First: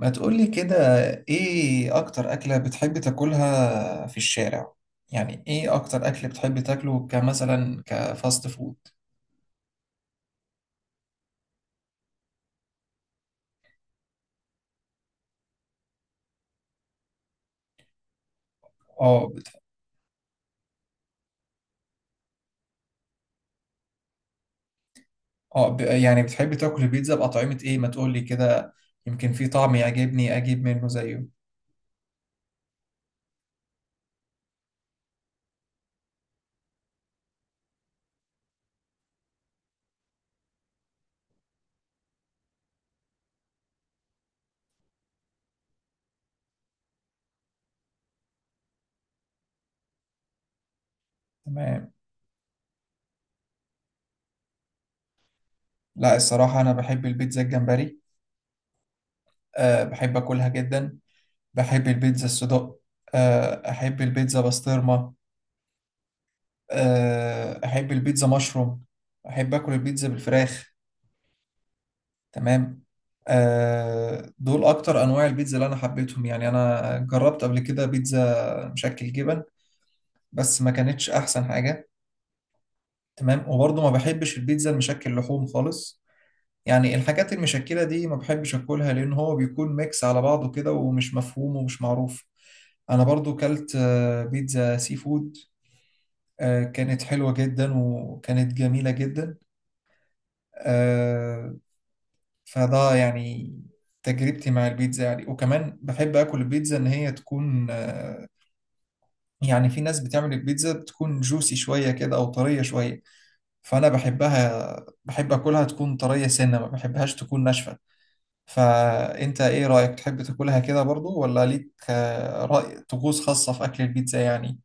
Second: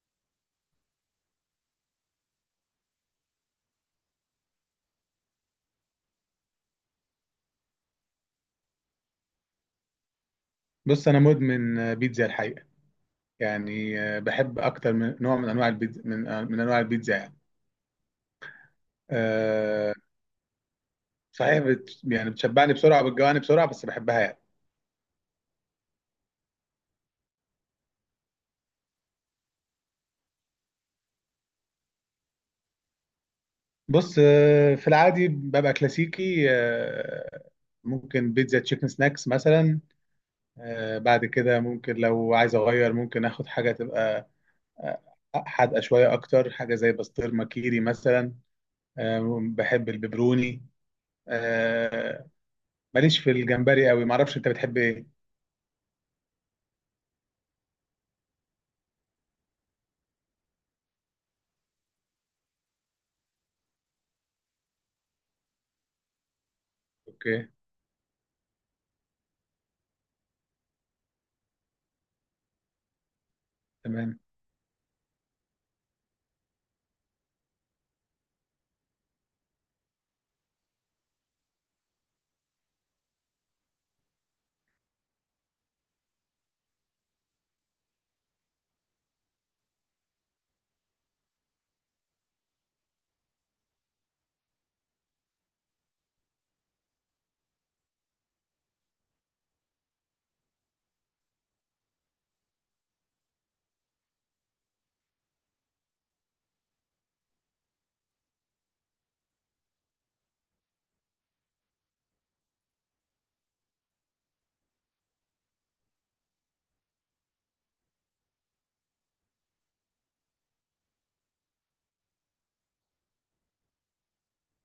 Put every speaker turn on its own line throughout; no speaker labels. ما تقولي كده. ايه اكتر اكلة بتحب تاكلها في الشارع؟ يعني ايه اكتر اكل بتحب تاكله، كمثلا كفاست فود؟
بص انا مدمن بيتزا الحقيقه يعني بحب اكتر من نوع من انواع البيتزا من من انواع البيتزا يعني.
اه،
أه. صحيح يعني بتشبعني بسرعه بتجوعني بسرعه بس بحبها يعني.
اه، يعني بتحب تاكل البيتزا بأطعمة ايه، ما تقولي كده. يمكن في طعم يعجبني اجيب منه زيه.
بص، في العادي ببقى كلاسيكي. ممكن بيتزا تشيكن سناكس مثلا. بعد كده ممكن لو عايز اغير ممكن اخد حاجه تبقى آه، حادقه شويه، اكتر حاجه زي بسطرمه كيري مثلا. بحب البيبروني.
تمام.
آه، ماليش في الجمبري قوي. معرفش انت بتحب ايه؟
لا الصراحة انا بحب البيتزا الجمبري. أه بحب اكلها جدا. بحب البيتزا الصدق. أه احب البيتزا بسطرمة.
اوكي.
أه احب البيتزا مشروم. احب اكل البيتزا بالفراخ. تمام.
تمام.
دول اكتر انواع البيتزا اللي انا حبيتهم، يعني انا جربت قبل كده بيتزا مشكل جبن. بس ما كانتش احسن حاجة. تمام. وبرضه ما بحبش البيتزا المشكل لحوم خالص. يعني الحاجات المشكلة دي ما بحبش اكلها، لان هو بيكون ميكس على بعضه كده ومش مفهوم ومش معروف. انا برضو كلت بيتزا سي فود. كانت حلوة جدا وكانت جميلة جدا. آه، فده يعني تجربتي مع البيتزا، يعني وكمان بحب اكل البيتزا ان هي تكون يعني في ناس بتعمل البيتزا بتكون جوسي شوية كده او طرية شوية. فانا بحبها، بحب اكلها تكون طرية سنة، ما بحبهاش تكون ناشفة. فانت ايه رأيك؟ تحب تاكلها كده برضو، ولا ليك رأي طقوس خاصة في اكل البيتزا يعني؟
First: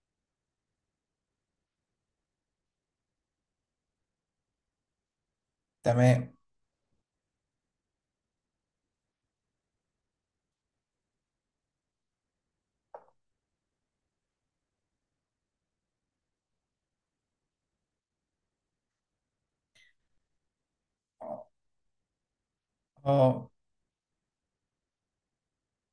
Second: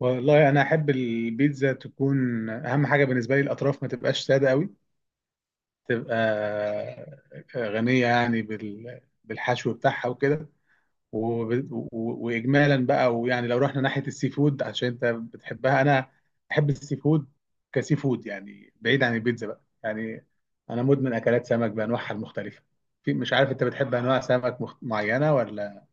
والله انا احب البيتزا تكون، اهم حاجه بالنسبه لي الاطراف ما تبقاش ساده قوي،
تمام.
تبقى غنيه يعني بالحشو بتاعها وكده. وب- و- واجمالا بقى، ويعني لو رحنا ناحيه السي فود عشان انت بتحبها، انا بحب السي فود. كسي فود يعني، بعيد عن البيتزا بقى يعني. انا مدمن اكلات سمك بانواعها المختلفه. في، مش
اه،
عارف انت بتحب انواع سمك معينه ولا.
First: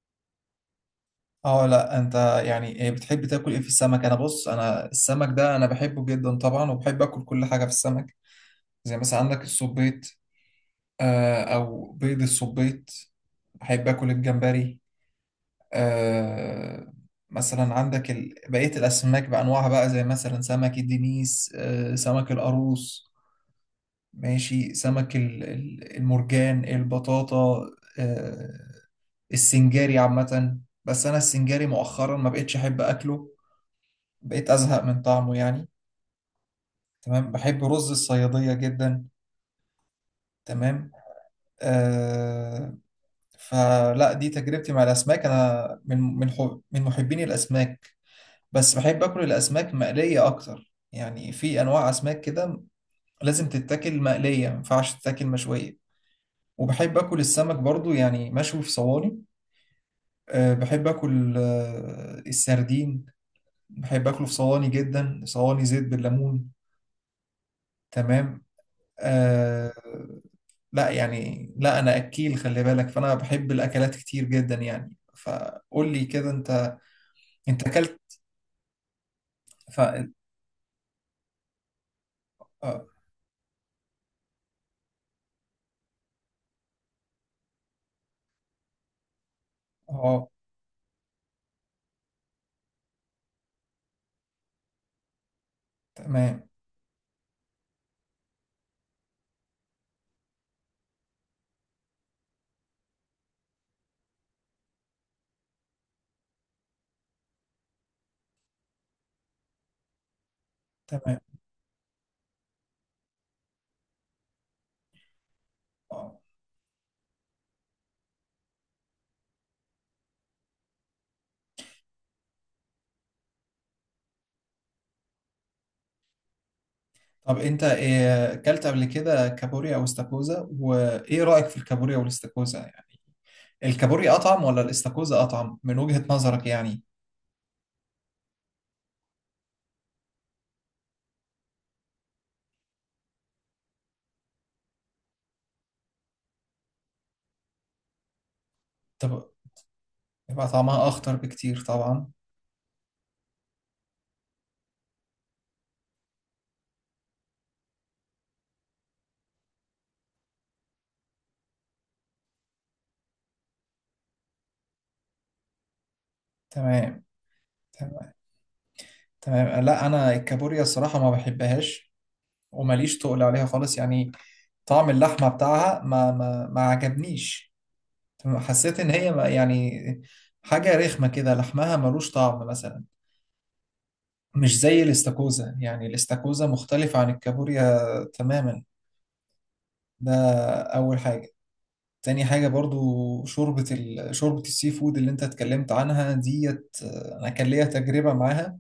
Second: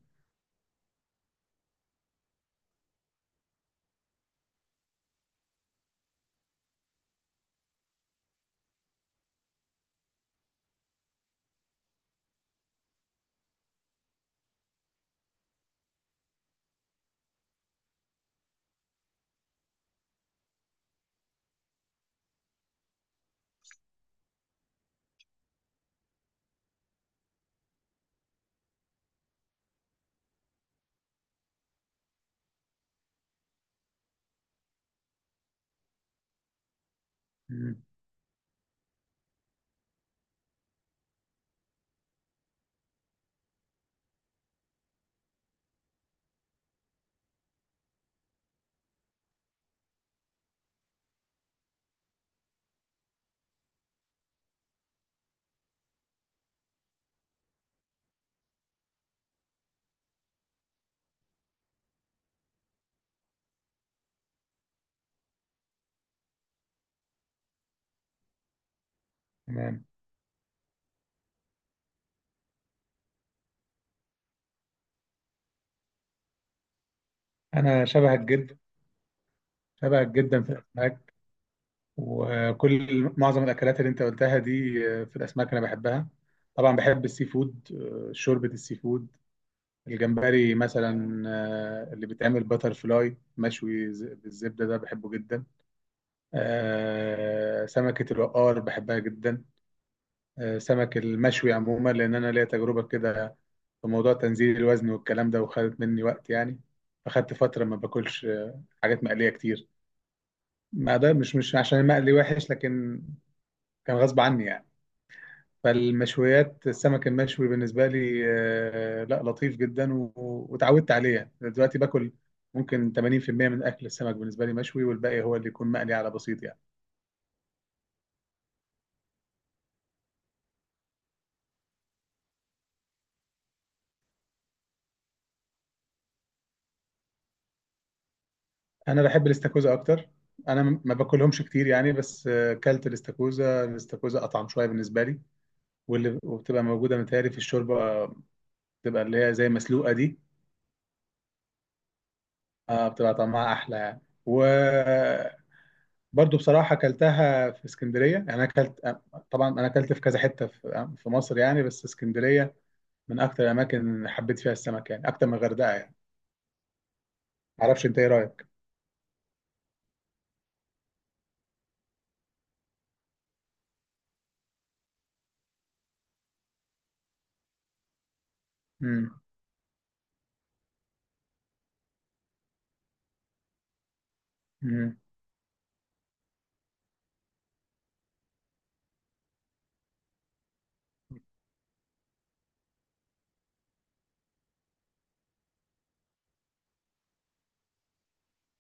اه، لا انت. يعني إيه بتحب تاكل ايه في السمك؟ انا بص، انا السمك ده انا بحبه جدا طبعا، وبحب اكل كل حاجة في السمك. زي مثلا عندك الصبيط، او بيض الصبيط. بحب اكل الجمبري. آه، مثلا عندك بقية الاسماك بانواعها بقى، زي مثلا سمك الدنيس، سمك القاروص. ماشي، سمك المرجان البطاطا، آه، السنجاري عامة. بس انا السنجاري مؤخرا ما بقتش احب اكله، بقيت ازهق من طعمه يعني. تمام، بحب
مم.
رز الصيادية جدا. تمام. آه، فلا دي تجربتي مع الاسماك، انا من حب، من محبين الاسماك. بس بحب اكل الاسماك مقليه اكتر، يعني في انواع اسماك كده لازم تتاكل مقليه، ما ينفعش تتاكل مشويه. وبحب اكل السمك برضو، يعني مشوي في صواني. أه بحب اكل السردين. بحب اكله في صواني جدا، صواني زيت بالليمون. تمام. أه.
تمام.
لا، يعني لا، انا اكيل خلي بالك، فانا بحب الاكلات كتير جدا يعني. فقول لي كده انت، انت
انا
اكلت.
شبهك جدا،
ف
شبهك جدا في الاسماك.
اه.
وكل معظم الاكلات اللي انت قلتها دي في الاسماك انا بحبها. طبعا بحب السي فود. شوربه السي فود،
آه،
الجمبري مثلا، اللي بيتعمل باتر فلاي مشوي بالزبده ده بحبه جدا.
تمام،
سمكه الوقار بحبها جدا. سمك المشوي عموما، لان انا ليا تجربه كده في موضوع تنزيل الوزن والكلام ده، وخدت مني وقت يعني. فخدت فتره ما باكلش حاجات مقليه كتير. ما ده
تمام،
مش، عشان المقلي وحش، لكن كان غصب عني يعني.
اه.
فالمشويات، السمك المشوي بالنسبة لي لا، لطيف جدا واتعودت عليه. يعني دلوقتي باكل ممكن 80% من أكل السمك بالنسبة لي مشوي، والباقي هو اللي يكون مقلي على بسيط يعني.
طب انت إيه اكلت قبل كده، كابوريا او استاكوزا؟ وايه رايك في الكابوريا والاستاكوزا يعني؟ الكابوريا اطعم ولا الاستاكوزا اطعم من وجهة نظرك يعني؟
أنا بحب الاستاكوزا أكتر. أنا ما باكلهمش كتير يعني، بس كلت الاستاكوزا. الاستاكوزا أطعم شوية بالنسبة لي. واللي، وبتبقى موجودة متهيألي في الشوربة بتبقى اللي
طب،
هي زي مسلوقة دي.
يبقى طعمها اخطر بكتير طبعا.
بتبقى طعمها أحلى يعني. و برضو بصراحة أكلتها في اسكندرية يعني. أنا أكلت، طبعا أنا أكلت في كذا حتة في مصر يعني، بس اسكندرية من أكتر الأماكن اللي حبيت فيها السمك يعني، أكتر من الغردقة يعني.
تمام.
معرفش أنت إيه
تمام.
رأيك؟
تمام. لا، انا الكابوريا الصراحه ما بحبهاش، وماليش تقل عليها خالص يعني. طعم اللحمه بتاعها ما عجبنيش. تمام، حسيت ان هي
مم.
يعني حاجه رخمه كده، لحمها ملوش طعم مثلا. مش زي
مم.
الاستاكوزا، يعني الاستاكوزا مختلف عن الكابوريا تماما. ده أول حاجة. تاني حاجة برضو، شوربة السي فود اللي انت اتكلمت عنها ديت، انا كان ليا تجربة معاها.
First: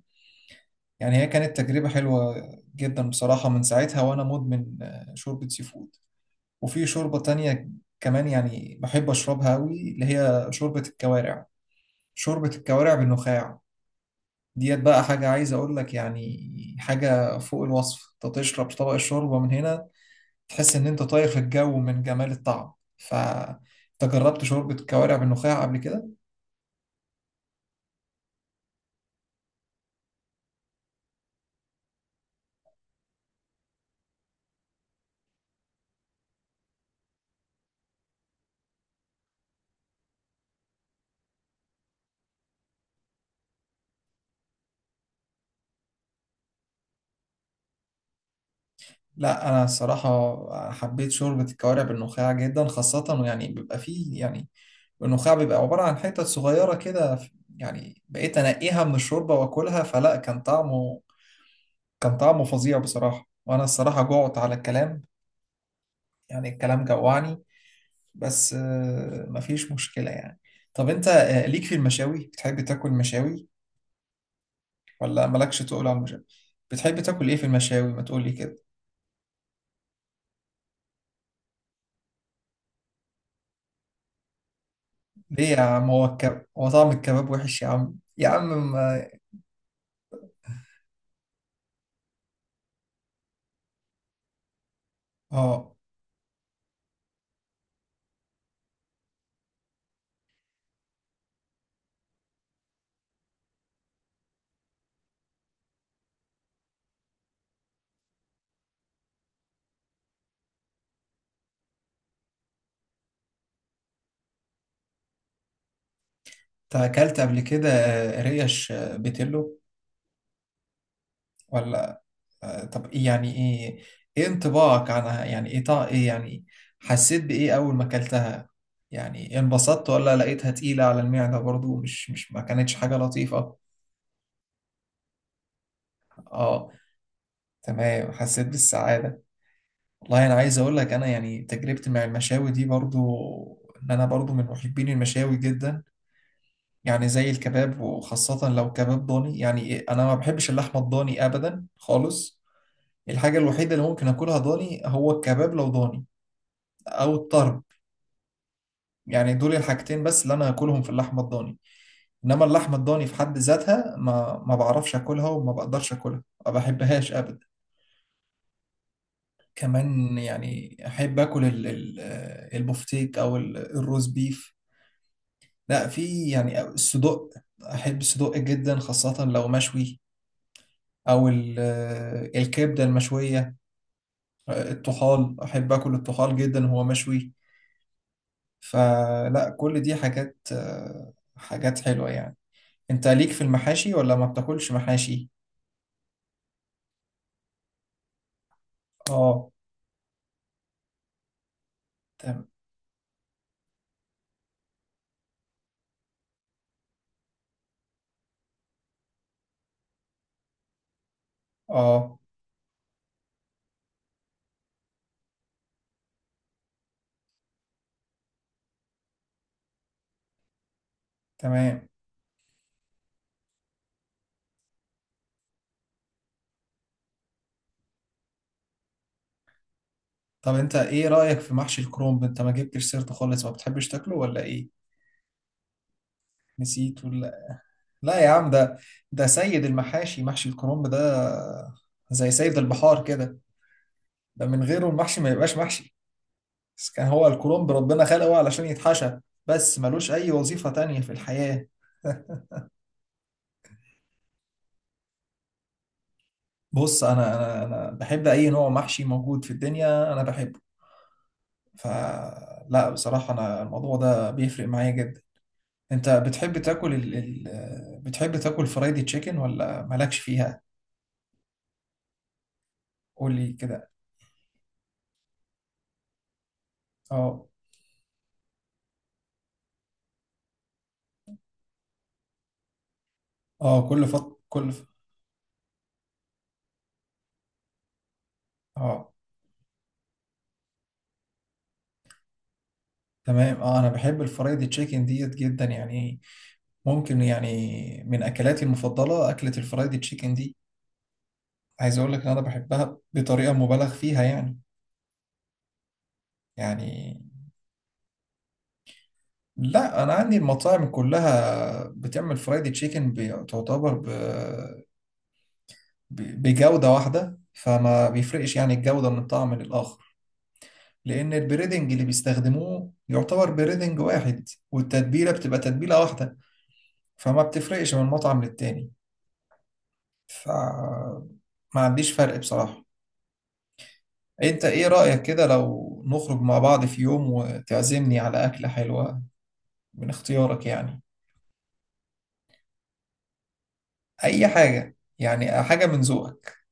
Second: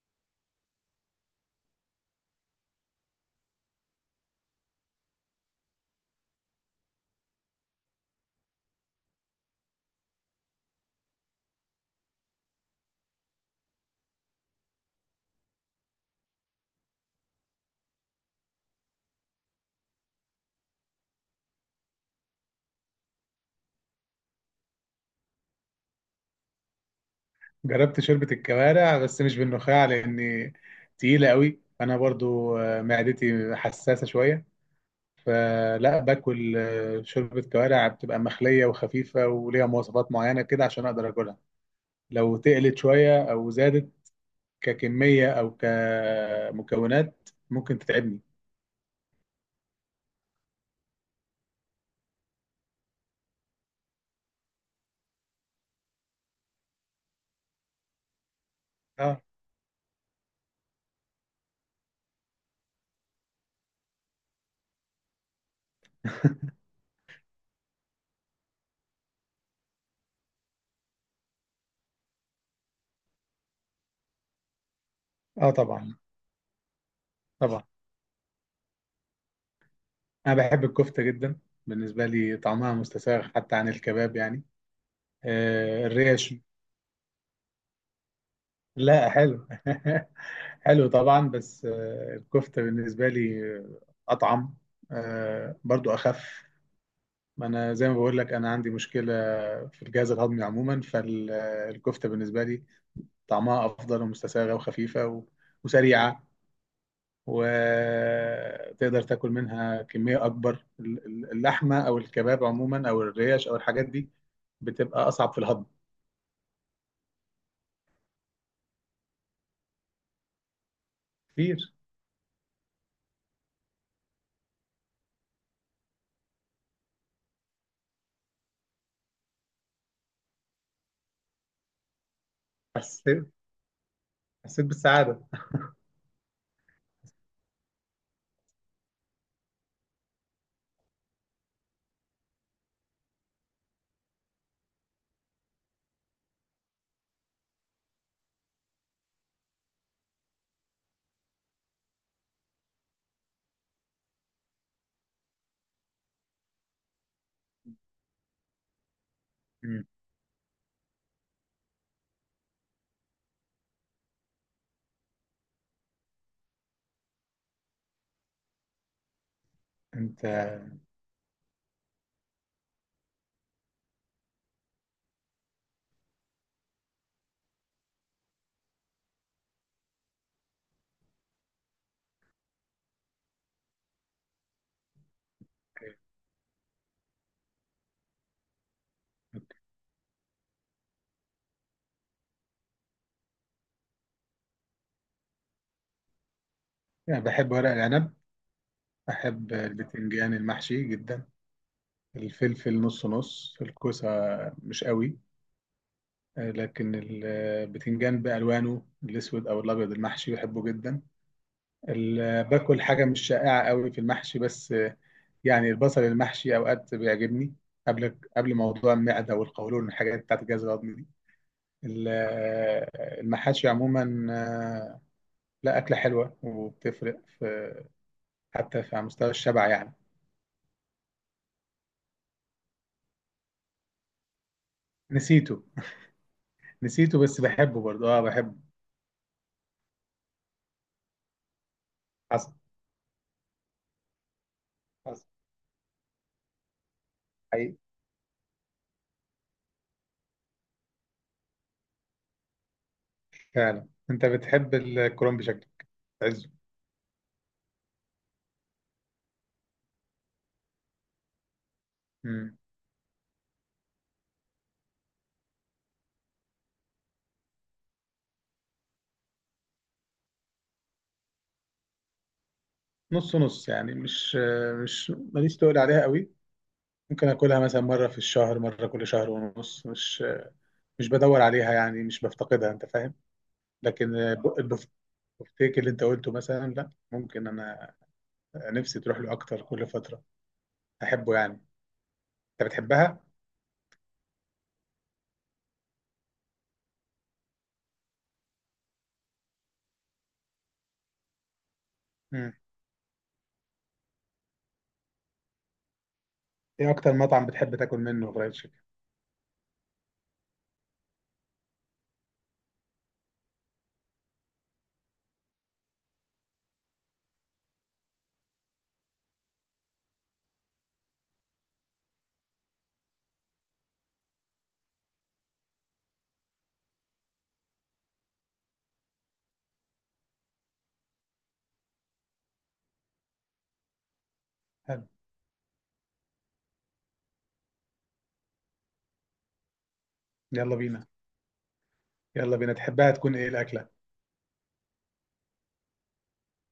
يعني هي كانت تجربة حلوة جدا بصراحة، من ساعتها وانا مدمن شوربة سي فود. وفي شوربة تانية كمان، يعني بحب اشربها قوي، اللي هي شوربة الكوارع، شوربة الكوارع بالنخاع. ديت بقى حاجة عايز أقول لك يعني، حاجة فوق الوصف. أنت تشرب طبق الشوربة من هنا، تحس إن أنت طاير في الجو من جمال الطعم. ف أنت جربت شوربة الكوارع بالنخاع قبل كده؟
جربت شوربة الكوارع بس مش بالنخاع، لأني تقيلة قوي. أنا برضو معدتي حساسة شوية. فلا باكل شوربة كوارع بتبقى مخلية وخفيفة وليها مواصفات معينة كده عشان أقدر أكلها. لو تقلت شوية أو زادت ككمية أو كمكونات ممكن تتعبني.
لا، أنا الصراحة حبيت شوربة الكوارع بالنخاع جدا، خاصة يعني بيبقى فيه، يعني النخاع بيبقى عبارة عن حتت صغيرة كده. يعني بقيت أنقيها من
اه.
الشوربة وأكلها، فلا كان طعمه فظيع بصراحة. وأنا الصراحة جوعت على الكلام، يعني الكلام جوعني. بس مفيش مشكلة يعني. طب انت ليك في المشاوي؟ بتحب تاكل مشاوي ولا
اه
مالكش، تقول
طبعا.
على المشاوي؟ بتحب تاكل ايه في
طبعا،
المشاوي، ما تقولي كده.
أنا بحب الكفتة جدا. بالنسبة لي طعمها مستساغ حتى عن الكباب يعني.
ليه يا
آه،
عم؟
الريش.
هو طعم الكباب وحش يا عم؟ يا عم ما...
لا، حلو. حلو طبعا، بس آه الكفتة بالنسبة لي أطعم. آه،
اه.
برضو أخف. ما أنا زي ما بقول لك، أنا عندي مشكلة في الجهاز الهضمي عموما. فالكفتة بالنسبة لي طعمها أفضل ومستساغة وخفيفة وسريعة، وتقدر تاكل منها كميه اكبر. اللحمه او الكباب عموما او الريش او الحاجات دي بتبقى اصعب في الهضم.
انت اكلت قبل كده ريش بيتلو
كتير.
ولا؟ طب ايه؟ يعني ايه؟ ايه انطباعك عنها، يعني ايه ايه يعني، حسيت بايه اول ما اكلتها؟ يعني انبسطت ولا لقيتها تقيلة على المعدة، برضو مش ما كانتش حاجة
حسيت،
لطيفة؟
حسيت بالسعاده.
اه، تمام، حسيت بالسعادة. والله أنا عايز أقول لك أنا، يعني تجربتي مع المشاوي دي برضو، إن أنا برضو من محبين المشاوي جدا. يعني زي الكباب، وخاصة لو كباب ضاني، يعني إيه، أنا ما بحبش اللحمة الضاني أبدا خالص. الحاجة الوحيدة اللي ممكن أكلها ضاني هو الكباب لو ضاني، أو الطرب. يعني دول
مم.
الحاجتين بس اللي أنا أكلهم في اللحمة الضاني. إنما اللحمة الضاني في حد ذاتها ما بعرفش أكلها، وما بقدرش أكلها، ما بحبهاش أبدا. كمان
انت.
يعني احب اكل البفتيك، او الروز بيف. لا، في يعني الصدوق، احب الصدوق جدا خاصة لو مشوي، او الكبدة المشوية. الطحال، احب اكل الطحال جدا وهو مشوي. فلا كل دي حاجات، حاجات حلوة يعني. انت ليك في المحاشي، ولا ما بتاكلش محاشي؟
يعني بحب ورق العنب،
اه،
بحب البتنجان المحشي جدا،
تمام.
الفلفل نص نص، الكوسة مش قوي. لكن البتنجان بألوانه الأسود أو الأبيض المحشي بحبه جدا.
اه،
باكل حاجة مش شائعة قوي في المحشي بس. يعني البصل المحشي اوقات بيعجبني، قبل، موضوع المعده والقولون والحاجات بتاعت الجهاز الهضمي دي.
تمام.
ال- المحاشي عموما آه، لا، اكله حلوه وبتفرق في، حتى في على مستوى الشبع يعني.
طب انت ايه رأيك في محشي الكرنب؟ انت ما جبتش سيرته خالص، ما بتحبش تاكله ولا ايه؟
نسيته.
نسيت
بس
ولا؟
بحبه برضه،
لا
اه
يا عم،
بحبه.
ده سيد المحاشي، محشي الكرنب ده، زي
حصل.
سيد البحار كده. ده من غيره المحشي
حصل.
ما يبقاش محشي. بس كان هو الكرنب
حقيقي.
ربنا خلقه علشان يتحشى، بس ملوش أي وظيفة تانية في الحياة.
فعلا انت بتحب الكرنب بشكل عزه.
بص أنا بحب أي نوع محشي موجود في الدنيا أنا بحبه.
مم.
فلا بصراحة أنا الموضوع ده بيفرق معايا جدا. أنت بتحب تاكل بتحب تاكل فرايدي تشيكن ولا مالكش فيها؟ قول
نص
لي
نص
كده.
يعني، مش مش ماليش تقول عليها قوي. ممكن
اه،
اكلها مثلا مره في الشهر، مره كل شهر ونص. مش بدور عليها يعني، مش بفتقدها، انت فاهم.
اه،
لكن
كل،
البفتيك اللي انت قلته مثلا، لا ممكن انا نفسي
اه،
تروح له اكتر كل فتره، احبه يعني. انت بتحبها.
تمام، اه. انا بحب الفرايد تشيكن ديت جدا يعني. ممكن يعني من اكلاتي المفضله اكله الفرايد تشيكن دي. عايز اقول لك ان انا
مم.
بحبها بطريقه مبالغ فيها يعني.
ايه اكتر
يعني،
مطعم بتحب تاكل منه فرايد تشيكن؟
لا انا عندي المطاعم كلها بتعمل فرايد تشيكن بتعتبر بجوده واحده، فما بيفرقش يعني الجوده من طعم للاخر. لان البريدنج اللي بيستخدموه يعتبر بريدنج واحد، والتتبيله بتبقى تتبيله واحده. فما بتفرقش من مطعم للتاني. فما عنديش فرق بصراحة. انت ايه
حلو.
رأيك كده لو نخرج مع بعض في يوم، وتعزمني على أكلة حلوة من اختيارك
يلا
يعني؟
بينا. يلا بينا، تحبها تكون ايه الاكله؟
اي حاجة يعني، حاجة من ذوقك.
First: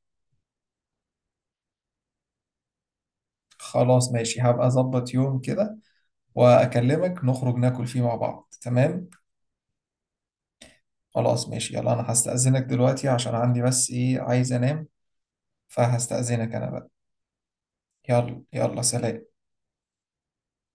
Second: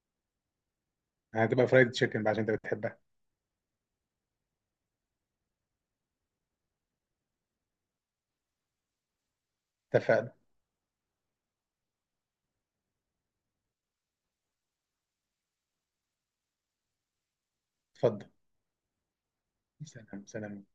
يعني هتبقى فرايد تشيكن بقى عشان انت بتحبها.
خلاص ماشي، هبقى اظبط يوم كده واكلمك، نخرج ناكل فيه مع بعض. تمام.
اتفقنا.
خلاص ماشي، يلا انا هستأذنك دلوقتي، عشان عندي بس ايه، عايز انام. فهستأذنك انا بقى.
اتفضل.
يلا يلا سلام.
سلام سلام.